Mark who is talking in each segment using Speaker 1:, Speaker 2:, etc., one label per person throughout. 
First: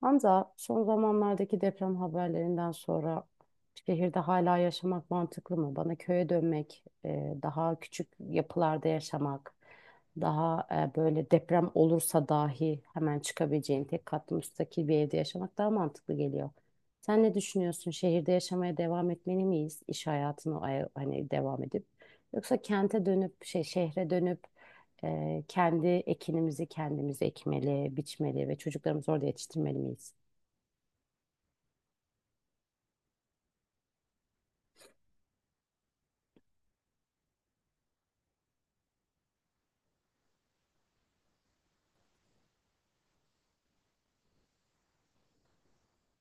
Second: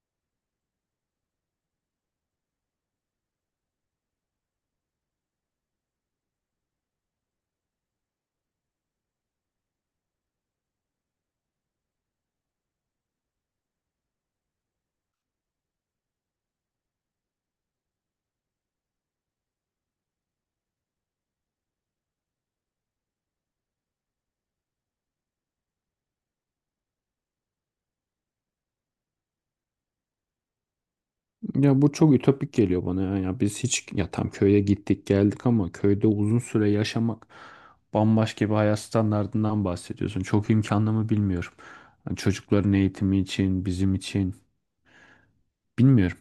Speaker 1: Hamza, son zamanlardaki deprem haberlerinden sonra şehirde hala yaşamak mantıklı mı? Bana köye dönmek, daha küçük yapılarda yaşamak, daha böyle deprem olursa dahi hemen çıkabileceğin tek katlı müstakil bir evde yaşamak daha mantıklı geliyor. Sen ne düşünüyorsun? Şehirde yaşamaya devam etmeli miyiz? İş hayatına hani devam edip yoksa kente dönüp şehre dönüp kendi ekinimizi kendimiz ekmeli, biçmeli ve çocuklarımızı orada yetiştirmeli miyiz?
Speaker 2: Ya bu çok ütopik geliyor bana ya. Ya biz hiç ya tam köye gittik geldik ama köyde uzun süre yaşamak bambaşka bir hayat standardından bahsediyorsun. Çok imkanlı mı bilmiyorum. Hani çocukların eğitimi için, bizim için bilmiyorum.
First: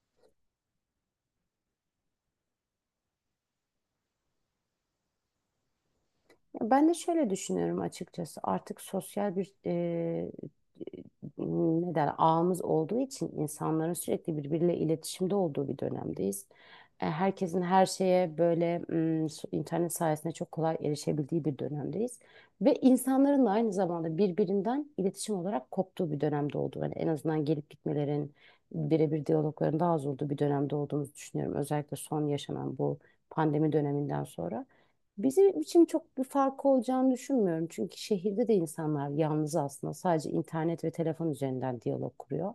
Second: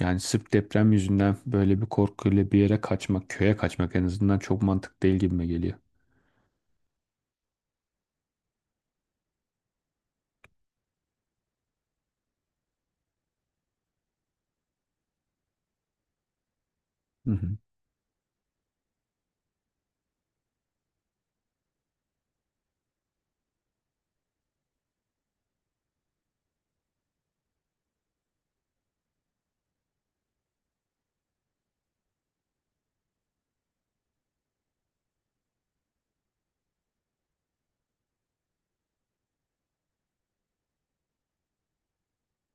Speaker 2: Yani sırf deprem yüzünden böyle bir korkuyla bir yere kaçmak, köye kaçmak en azından çok mantıklı değil gibime geliyor.
Speaker 1: Ben de şöyle düşünüyorum açıkçası. Artık sosyal bir ne der ağımız olduğu için insanların sürekli birbiriyle iletişimde olduğu bir dönemdeyiz.
Speaker 2: Hı hı.
Speaker 1: Herkesin her şeye böyle internet sayesinde çok kolay erişebildiği bir dönemdeyiz. Ve insanların da aynı zamanda birbirinden iletişim olarak koptuğu bir dönemde olduğu. Yani en azından gelip gitmelerin, birebir diyalogların daha az olduğu bir dönemde olduğumuzu düşünüyorum. Özellikle son yaşanan bu pandemi döneminden sonra. Bizim için çok bir farkı olacağını düşünmüyorum. Çünkü şehirde de insanlar yalnız aslında sadece internet ve telefon üzerinden diyalog kuruyor.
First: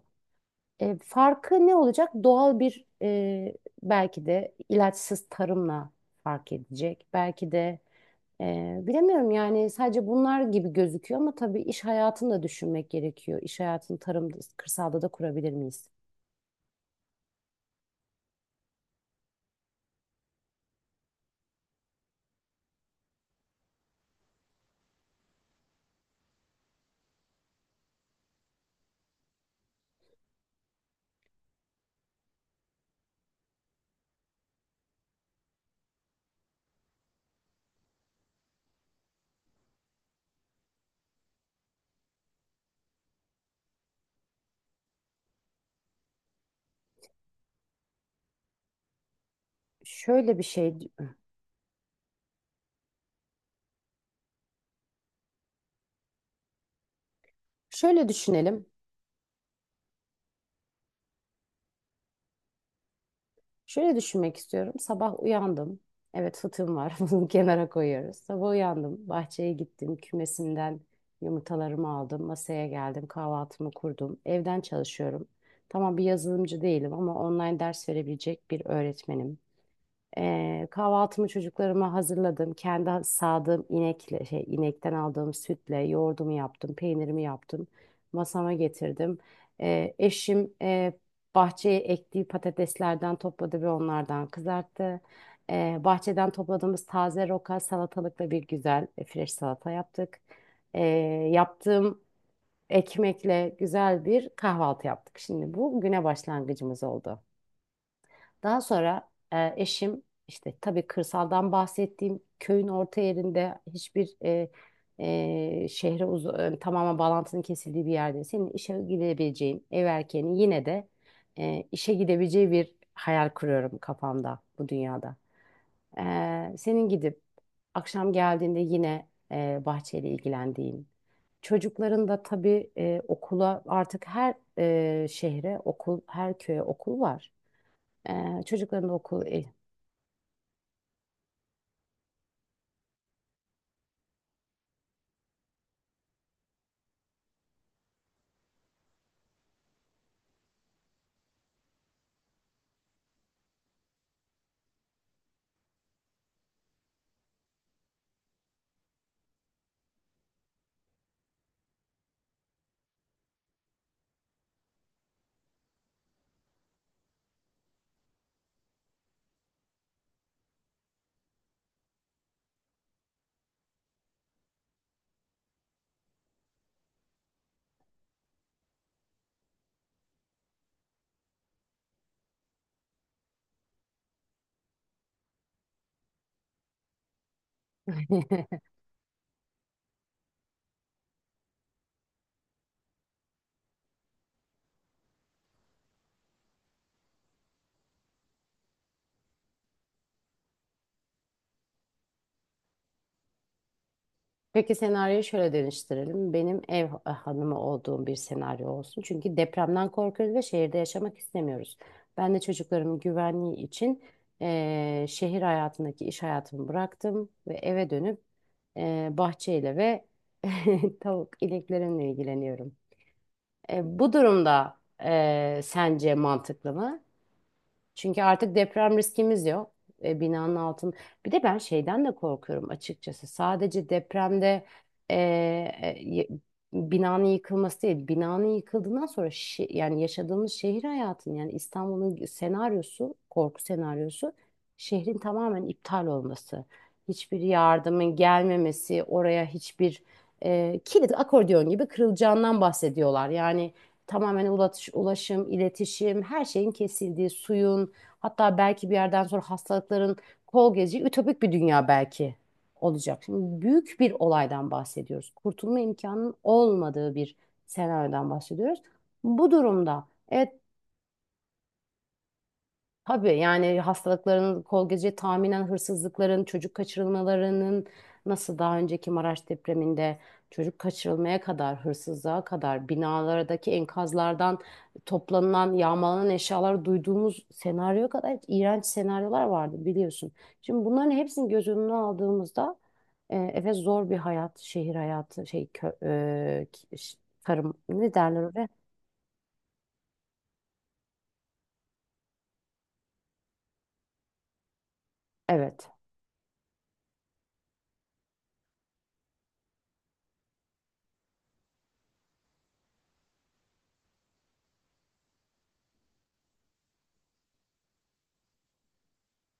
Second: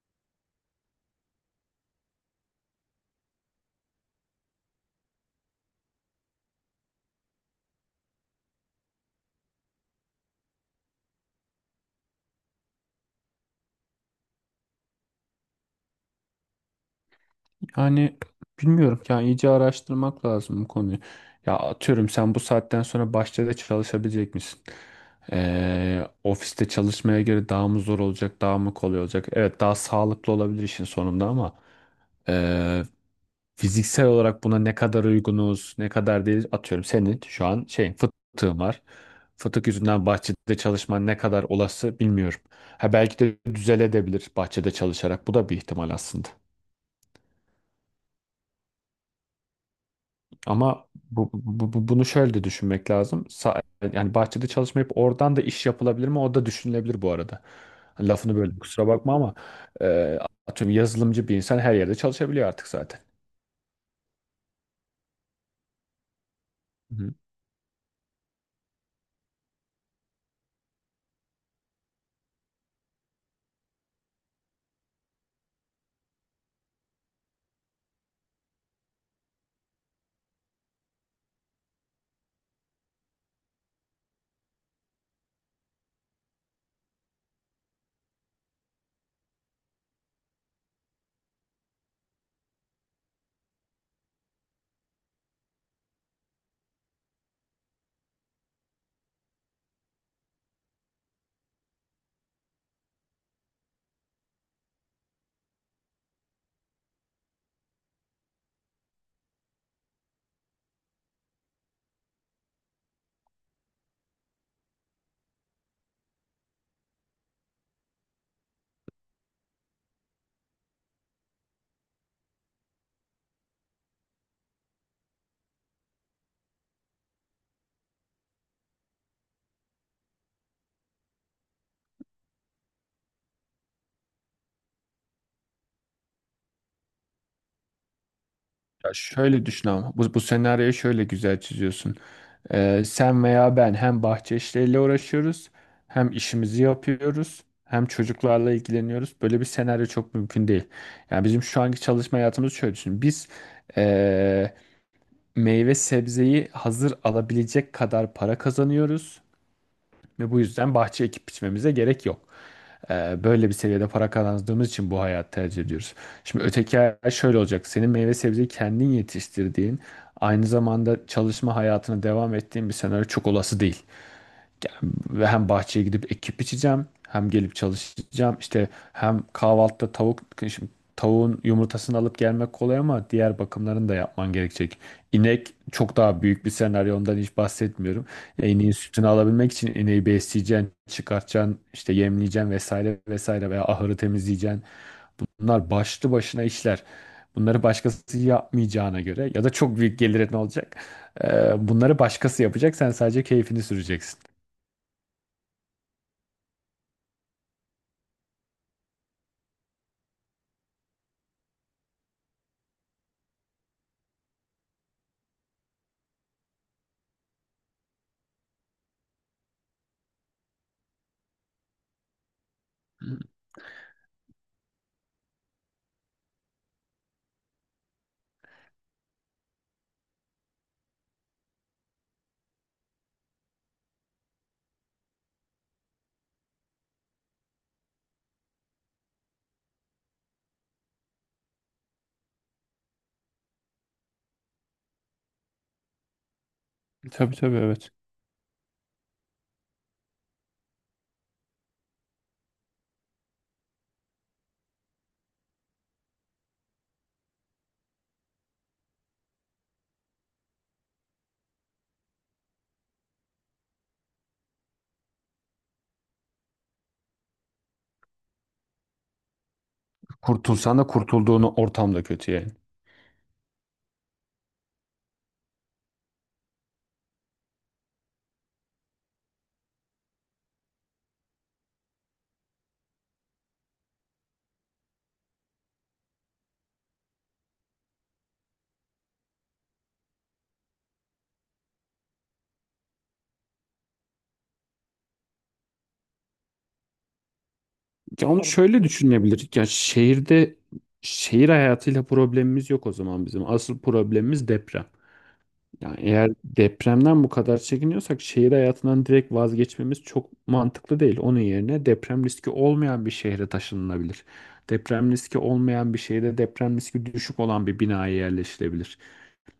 Speaker 1: Farkı ne olacak? Doğal bir belki de ilaçsız tarımla fark edecek. Belki de bilemiyorum yani sadece bunlar gibi gözüküyor ama tabii iş hayatını da düşünmek gerekiyor. İş hayatını tarımda, kırsalda da kurabilir miyiz?
Speaker 2: Yani bilmiyorum yani iyice araştırmak lazım bu konuyu. Ya atıyorum sen bu saatten sonra bahçede çalışabilecek misin? Ofiste çalışmaya göre daha mı zor olacak, daha mı kolay olacak? Evet daha sağlıklı olabilir işin sonunda ama ee, fiziksel olarak buna ne kadar uygunuz, ne kadar değil, atıyorum senin şu an şey fıtığın var. Fıtık yüzünden bahçede çalışman ne kadar olası bilmiyorum. Ha belki de düzeledebilir bahçede çalışarak. Bu da bir ihtimal aslında.
Speaker 1: Şöyle bir
Speaker 2: Ama
Speaker 1: şey,
Speaker 2: bunu şöyle de düşünmek lazım. Yani bahçede çalışmayıp oradan da iş yapılabilir mi? O da düşünülebilir bu arada.
Speaker 1: şöyle
Speaker 2: Lafını böyle
Speaker 1: düşünelim.
Speaker 2: kusura bakma ama e, atıyorum yazılımcı bir insan her yerde çalışabiliyor artık zaten.
Speaker 1: Şöyle düşünmek istiyorum. Sabah uyandım. Evet fıtığım var.
Speaker 2: Hı.
Speaker 1: Bunu kenara koyuyoruz. Sabah uyandım. Bahçeye gittim. Kümesimden yumurtalarımı aldım. Masaya geldim. Kahvaltımı kurdum. Evden çalışıyorum. Tamam bir yazılımcı değilim ama online ders verebilecek bir öğretmenim. Kahvaltımı çocuklarıma hazırladım. Kendi sağdığım inekle, inekten aldığım sütle yoğurdumu yaptım, peynirimi yaptım. Masama getirdim. Eşim bahçeye ektiği patateslerden topladı ve onlardan kızarttı. Bahçeden topladığımız taze roka salatalıkla bir güzel fresh salata yaptık. Ee, Yaptığım ekmekle güzel bir kahvaltı yaptık. Şimdi bu güne başlangıcımız oldu. Daha sonra eşim işte tabii kırsaldan bahsettiğim köyün orta yerinde hiçbir tamamen bağlantının kesildiği bir yerde senin işe gidebileceğin ev erkeğinin yine de işe gidebileceği bir hayal kuruyorum kafamda bu dünyada. Senin gidip akşam geldiğinde yine bahçeyle ilgilendiğin çocukların da tabii okula artık her şehre okul her köye okul var. Çocukların
Speaker 2: Ya
Speaker 1: da okul
Speaker 2: şöyle düşün ama bu senaryoyu şöyle güzel çiziyorsun. Sen veya ben hem bahçe işleriyle uğraşıyoruz, hem işimizi yapıyoruz, hem çocuklarla ilgileniyoruz. Böyle bir senaryo çok mümkün değil. Yani bizim şu anki çalışma hayatımız şöyle düşün. Biz meyve sebzeyi hazır alabilecek kadar para kazanıyoruz ve bu yüzden bahçe ekip biçmemize gerek yok. Böyle bir seviyede para kazandığımız için bu hayatı tercih ediyoruz. Şimdi öteki hayat şöyle olacak. Senin meyve sebzeyi kendin yetiştirdiğin, aynı zamanda çalışma hayatına devam ettiğin bir senaryo çok olası değil. Ve hem bahçeye gidip ekip biçeceğim, hem gelip çalışacağım. İşte hem kahvaltıda tavuk, şimdi tavuğun yumurtasını alıp gelmek kolay ama diğer bakımlarını da yapman gerekecek. İnek çok daha büyük bir senaryo, ondan hiç bahsetmiyorum. Ya İneğin sütünü alabilmek için ineği besleyeceksin, çıkartacaksın, işte yemleyeceksin vesaire vesaire veya ahırı temizleyeceksin. Bunlar başlı başına işler. Bunları başkası yapmayacağına göre ya da çok büyük gelirin olacak. Bunları başkası yapacak, sen sadece keyfini süreceksin.
Speaker 1: Peki senaryoyu şöyle değiştirelim. Benim ev hanımı olduğum bir senaryo olsun. Çünkü depremden korkuyoruz ve şehirde yaşamak istemiyoruz. Ben de çocuklarımın güvenliği için şehir hayatındaki iş hayatımı bıraktım ve eve dönüp bahçeyle ve tavuk ineklerimle ilgileniyorum. Bu durumda sence mantıklı mı? Çünkü artık deprem riskimiz yok. E, binanın altın. Bir de ben şeyden de korkuyorum açıkçası. Sadece depremde e, e, y- binanın yıkılması değil. Binanın yıkıldığından sonra yani yaşadığımız şehir hayatının yani İstanbul'un senaryosu, korku senaryosu şehrin tamamen iptal olması.
Speaker 2: Tabii
Speaker 1: Hiçbir
Speaker 2: tabii, evet.
Speaker 1: yardımın gelmemesi, oraya hiçbir kilit akordeon gibi kırılacağından bahsediyorlar. Yani tamamen ulaşım, iletişim, her şeyin kesildiği, suyun, hatta belki bir yerden sonra hastalıkların kol gezeceği ütopik bir dünya belki olacak. Şimdi büyük bir olaydan bahsediyoruz. Kurtulma imkanının olmadığı bir senaryodan bahsediyoruz. Bu durumda evet.
Speaker 2: Kurtulsan da kurtulduğunu ortam da kötü yani.
Speaker 1: Tabii yani hastalıkların kol gece tahminen hırsızlıkların, çocuk kaçırılmalarının nasıl daha önceki Maraş depreminde çocuk kaçırılmaya kadar, hırsızlığa kadar binalardaki enkazlardan toplanılan, yağmalanan eşyalar duyduğumuz senaryoya kadar iğrenç senaryolar vardı biliyorsun. Şimdi bunların hepsini göz önüne aldığımızda evet zor bir hayat, şehir hayatı, şey kö, e, ki- ş- tarım ne
Speaker 2: Ya
Speaker 1: derler
Speaker 2: onu
Speaker 1: oraya?
Speaker 2: şöyle düşünebilir. Ya şehirde şehir hayatıyla problemimiz yok o zaman bizim. Asıl problemimiz deprem.
Speaker 1: Evet.
Speaker 2: Yani eğer depremden bu kadar çekiniyorsak şehir hayatından direkt vazgeçmemiz çok mantıklı değil. Onun yerine deprem riski olmayan bir şehre taşınılabilir. Deprem riski olmayan bir şehirde deprem riski düşük olan bir binaya yerleşilebilir.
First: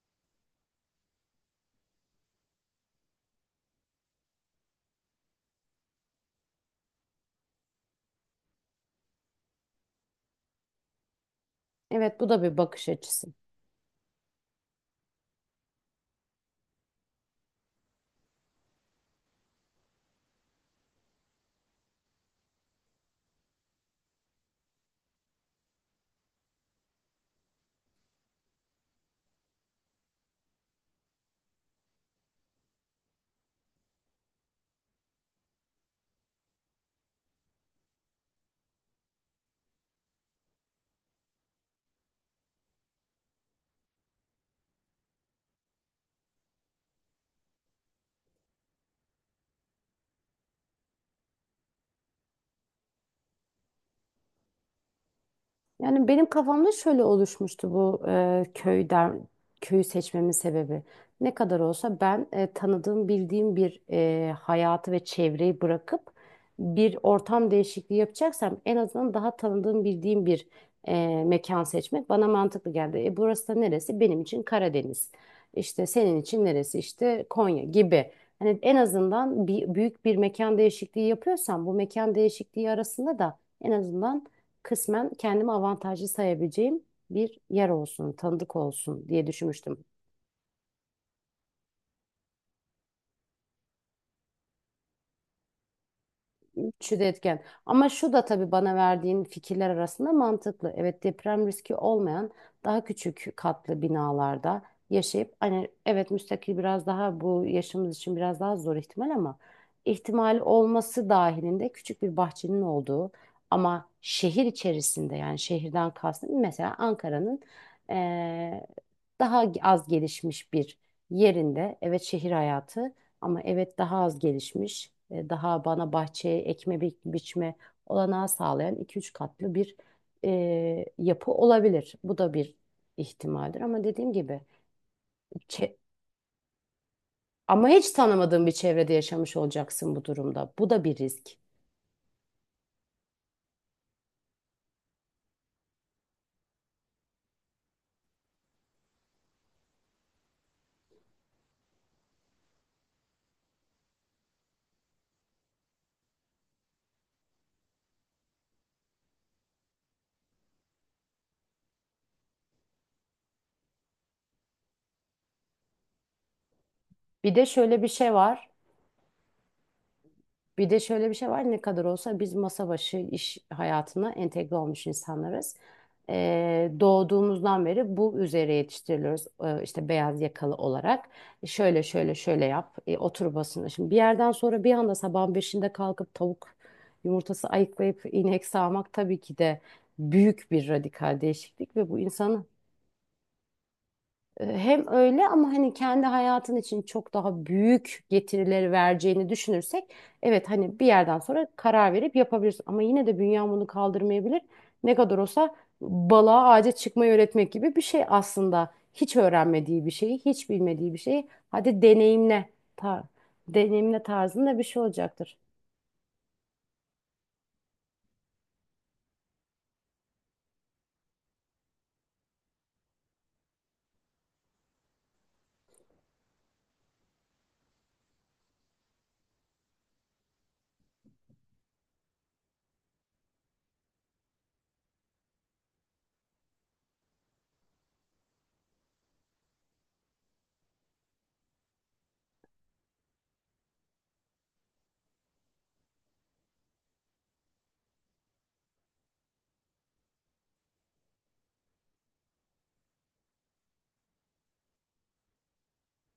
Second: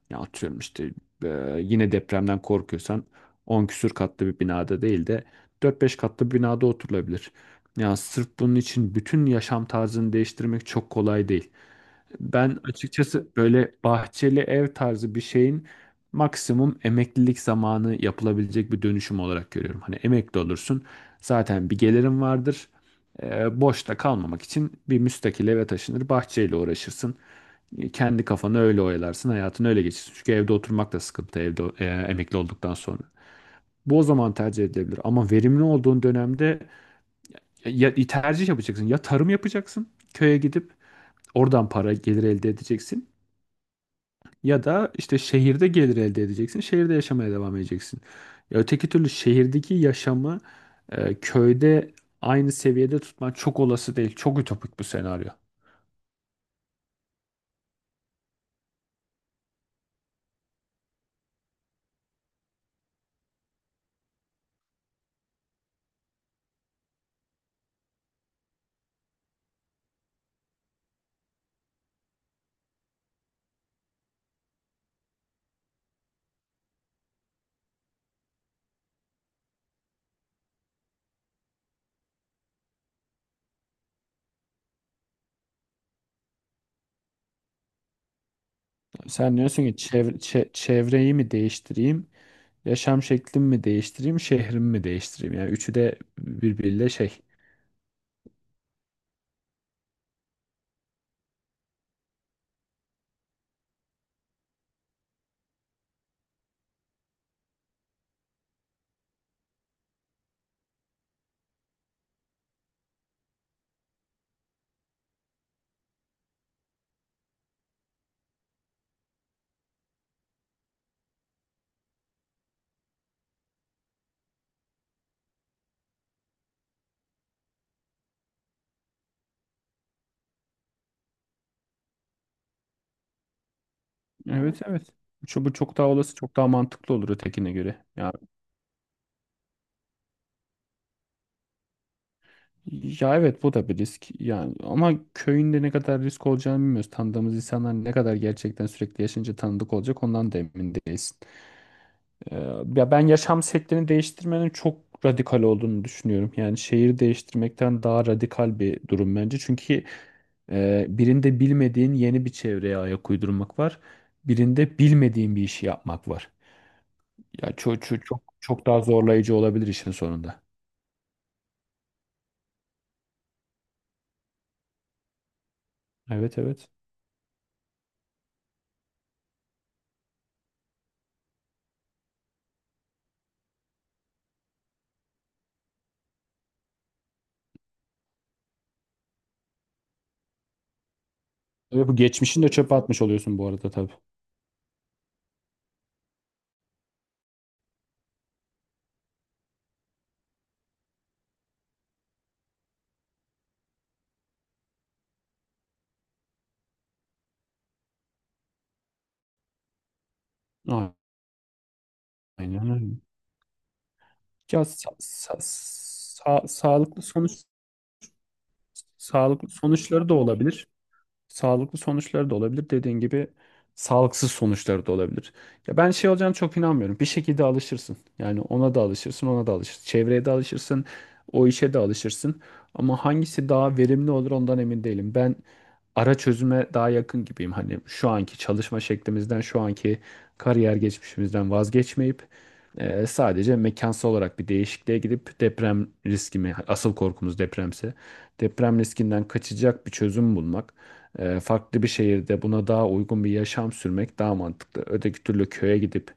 Speaker 2: Ya atıyorum işte e, yine depremden korkuyorsan 10 küsür katlı bir binada değil de dört beş katlı bir binada oturulabilir. Ya sırf bunun için bütün yaşam tarzını değiştirmek çok kolay değil.
Speaker 1: Evet bu da bir
Speaker 2: Ben
Speaker 1: bakış
Speaker 2: açıkçası
Speaker 1: açısı.
Speaker 2: böyle bahçeli ev tarzı bir şeyin maksimum emeklilik zamanı yapılabilecek bir dönüşüm olarak görüyorum. Hani emekli olursun zaten bir gelirin vardır. Boşta kalmamak için bir müstakil eve taşınır bahçeyle uğraşırsın. Kendi kafanı öyle oyalarsın hayatını öyle geçirsin. Çünkü evde oturmak da sıkıntı evde emekli olduktan sonra. Bu o zaman tercih edilebilir ama verimli olduğun dönemde ya tercih yapacaksın ya tarım yapacaksın köye gidip oradan para gelir elde edeceksin. Ya da işte şehirde gelir elde edeceksin. Şehirde yaşamaya devam edeceksin. Ya öteki türlü şehirdeki yaşamı köyde aynı seviyede tutman çok olası değil. Çok ütopik bu senaryo.
Speaker 1: Yani benim kafamda şöyle oluşmuştu bu köyü seçmemin sebebi. Ne kadar olsa ben tanıdığım, bildiğim bir hayatı ve çevreyi bırakıp bir ortam değişikliği yapacaksam en azından daha tanıdığım, bildiğim bir mekan seçmek bana mantıklı geldi. E, burası da neresi? Benim için Karadeniz. İşte senin için neresi? İşte Konya gibi. Hani en azından bir, büyük bir mekan değişikliği yapıyorsam bu mekan değişikliği arasında da en azından kısmen kendimi avantajlı sayabileceğim bir yer olsun, tanıdık olsun diye
Speaker 2: Sen diyorsun ki
Speaker 1: düşünmüştüm.
Speaker 2: çevreyi mi değiştireyim, yaşam şeklimi mi değiştireyim, şehrimi mi değiştireyim? Yani üçü de birbiriyle
Speaker 1: Üçü de
Speaker 2: şey.
Speaker 1: etken. Ama şu da tabii bana verdiğin fikirler arasında mantıklı. Evet deprem riski olmayan daha küçük katlı binalarda yaşayıp hani evet müstakil biraz daha bu yaşımız için biraz daha zor ihtimal ama ihtimal olması dahilinde küçük bir bahçenin olduğu ama şehir içerisinde yani şehirden kastım mesela Ankara'nın eee, daha az gelişmiş bir yerinde evet şehir hayatı ama evet daha az gelişmiş, daha bana bahçeye ekme biçme olanağı sağlayan iki üç katlı bir yapı olabilir. Bu da bir ihtimaldir ama dediğim gibi
Speaker 2: Evet, evet. Bu
Speaker 1: çe-
Speaker 2: çok daha olası, çok daha mantıklı olur ötekine
Speaker 1: ama
Speaker 2: göre.
Speaker 1: hiç
Speaker 2: Yani
Speaker 1: tanımadığın bir çevrede yaşamış olacaksın bu durumda. Bu da bir risk.
Speaker 2: ya evet bu da bir risk yani ama köyünde ne kadar risk olacağını bilmiyoruz. Tanıdığımız insanlar ne kadar gerçekten sürekli yaşayınca tanıdık olacak ondan da emin değilsin. Ee, ya ben yaşam şeklini değiştirmenin çok radikal olduğunu düşünüyorum. Yani şehir değiştirmekten daha radikal bir durum bence. Çünkü birinde bilmediğin yeni bir çevreye ayak uydurmak var. Birinde bilmediğin bir işi yapmak var.
Speaker 1: Bir de
Speaker 2: Ya
Speaker 1: şöyle
Speaker 2: çok
Speaker 1: bir
Speaker 2: çok
Speaker 1: şey
Speaker 2: çok
Speaker 1: var.
Speaker 2: çok daha zorlayıcı olabilir işin sonunda.
Speaker 1: Bir de şöyle bir şey var ne kadar olsa biz masa başı iş hayatına entegre olmuş insanlarız.
Speaker 2: Evet, evet.
Speaker 1: Doğduğumuzdan beri bu üzere yetiştiriliyoruz, işte beyaz yakalı olarak. Şöyle şöyle şöyle yap, otur basına. Şimdi bir yerden sonra bir anda sabahın beşinde kalkıp tavuk yumurtası ayıklayıp inek sağmak tabii ki de büyük bir radikal değişiklik
Speaker 2: Ve
Speaker 1: ve
Speaker 2: bu
Speaker 1: bu insanın
Speaker 2: geçmişini de çöpe atmış oluyorsun bu arada tabii.
Speaker 1: hem öyle ama hani kendi hayatın için çok daha büyük getirileri vereceğini düşünürsek evet hani bir yerden sonra karar verip yapabilirsin ama yine de bünyen bunu kaldırmayabilir. Ne kadar olsa balığa ağaca çıkmayı öğretmek gibi bir şey aslında. Hiç öğrenmediği bir şeyi, hiç bilmediği bir şeyi hadi deneyimle
Speaker 2: Aynen öyle.
Speaker 1: tar deneyimle tarzında bir
Speaker 2: Ya
Speaker 1: şey
Speaker 2: sa- sa-
Speaker 1: olacaktır.
Speaker 2: sa- sağlıklı sağlıklı sonuçları da olabilir. Sağlıklı sonuçları da olabilir. Dediğin gibi sağlıksız sonuçları da olabilir. Ya ben şey olacağını çok inanmıyorum. Bir şekilde alışırsın. Yani ona da alışırsın, ona da alışırsın. Çevreye de alışırsın, o işe de alışırsın. Ama hangisi daha verimli olur ondan emin değilim. Ben ara çözüme daha yakın gibiyim. Hani şu anki çalışma şeklimizden, şu anki kariyer geçmişimizden vazgeçmeyip sadece mekansal olarak bir değişikliğe gidip deprem riskimi, asıl korkumuz depremse, deprem riskinden kaçacak bir çözüm bulmak, farklı bir şehirde buna daha uygun bir yaşam sürmek daha mantıklı. Öteki türlü köye gidip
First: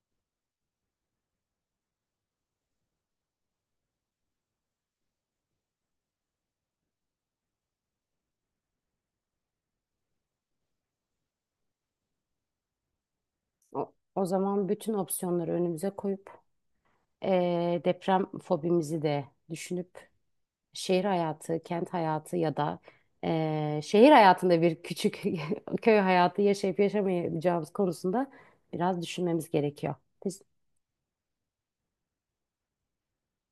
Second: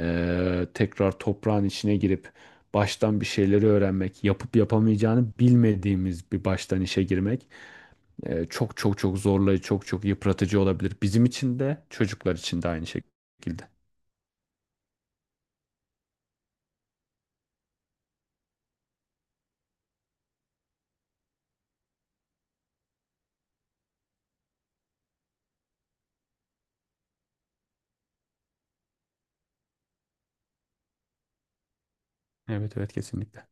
Speaker 2: tekrar toprağın içine girip baştan bir şeyleri öğrenmek, yapıp yapamayacağını bilmediğimiz bir baştan işe girmek çok çok çok zorlayıcı, çok çok yıpratıcı olabilir. Bizim için de çocuklar için de aynı şekilde.
Speaker 1: O zaman bütün opsiyonları önümüze koyup deprem fobimizi de düşünüp şehir hayatı, kent hayatı ya da şehir hayatında bir küçük köy hayatı yaşayıp yaşamayacağımız konusunda biraz düşünmemiz gerekiyor.
Speaker 2: Evet, evet, kesinlikle.